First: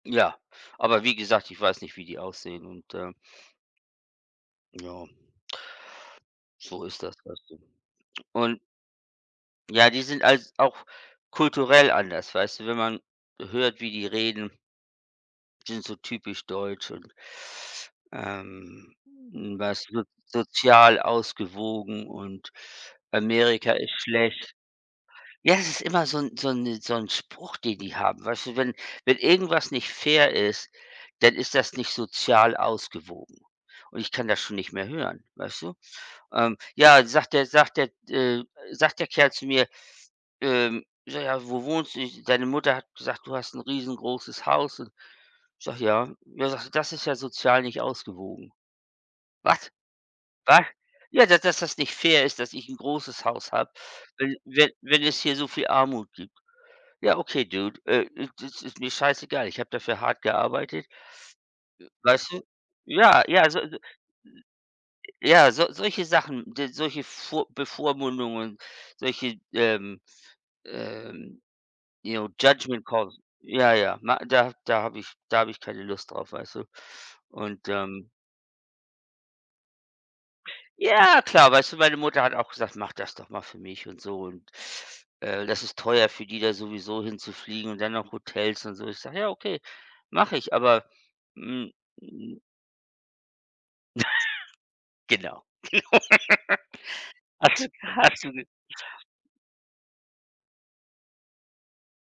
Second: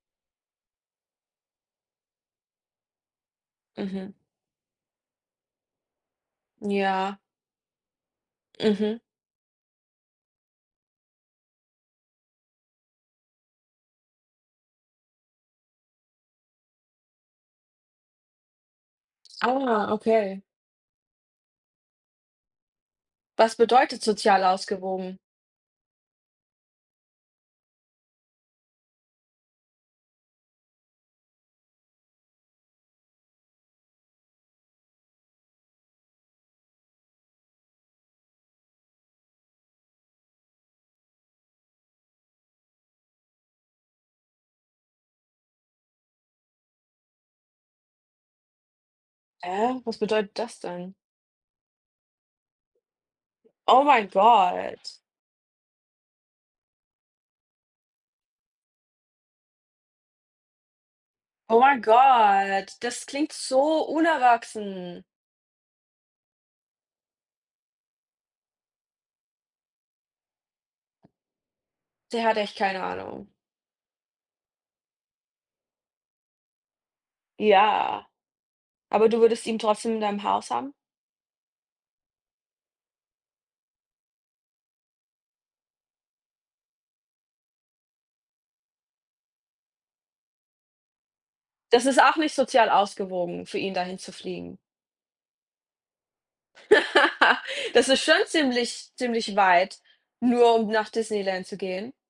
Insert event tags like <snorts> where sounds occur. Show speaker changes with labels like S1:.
S1: Ja. Aber wie gesagt, ich weiß nicht, wie die aussehen und, äh
S2: Mhm.
S1: Joa. So ist das
S2: Ja.
S1: Ganze. Und
S2: Mhm.
S1: ja, die sind als auch kulturell anders, weißt du? Wenn man hört, wie die reden die sind so typisch deutsch und ähm, was
S2: Aua,
S1: so
S2: okay.
S1: sozial ausgewogen und
S2: Was
S1: Amerika ist
S2: bedeutet sozial
S1: schlecht.
S2: ausgewogen?
S1: Ja, es ist immer so 'n so 'n so 'n Spruch, den die haben, weißt du? Wenn wenn irgendwas nicht fair ist, dann ist das nicht sozial ausgewogen und ich kann das schon nicht mehr hören, weißt du? Ähm, ja, sagt der sagt der äh, sagt der Kerl zu mir, ähm: „Ja, wo wohnst du? Ich deine Mutter hat gesagt, du hast 'n riesengroßes Haus und“ ich sage: „Ja.“ Ja, sagt er: „Das ist ja sozial nicht ausgewogen.“ Was?
S2: Hä, was bedeutet das
S1: Was?
S2: denn?
S1: Ja, dass das nicht fair ist, dass ich 'n großes Haus habe,
S2: Oh mein
S1: wenn wenn
S2: Gott!
S1: wenn es hier so viel Armut gibt. Ja, okay dude, äh, d das ist mir scheißegal. Ich habe dafür hart gearbeitet.
S2: Oh mein
S1: Weißt du?
S2: Gott, das
S1: Ja,
S2: klingt
S1: ja, also d d
S2: so unerwachsen.
S1: ja, so solche Sachen, so solche vor Bevormundungen, solche, ähm, äh,
S2: Der
S1: ja,
S2: hat echt keine
S1: Judgement Calls,
S2: Ahnung.
S1: ja, ja, ma da da habe ich da habe ich keine Lust drauf, weißt du? Und,
S2: Ja.
S1: ähm
S2: Aber du würdest ihn trotzdem in deinem Haus haben?
S1: Ja klar, weißt du, meine Mutter hat auch gesagt, mach das doch mal für mich und so und, äh, das ist teuer für die da sowieso hinzufliegen und dann noch Hotels und so. Ich sage: „Ja, okay, mach ich,“ aber, hm,
S2: Das ist auch nicht
S1: hm
S2: sozial ausgewogen für ihn, dahin zu fliegen.
S1: <snorts> Genau. <laughs>
S2: <laughs>
S1: Ach so,
S2: Das ist
S1: hast
S2: schon
S1: du g
S2: ziemlich ziemlich weit, nur um nach Disneyland zu gehen.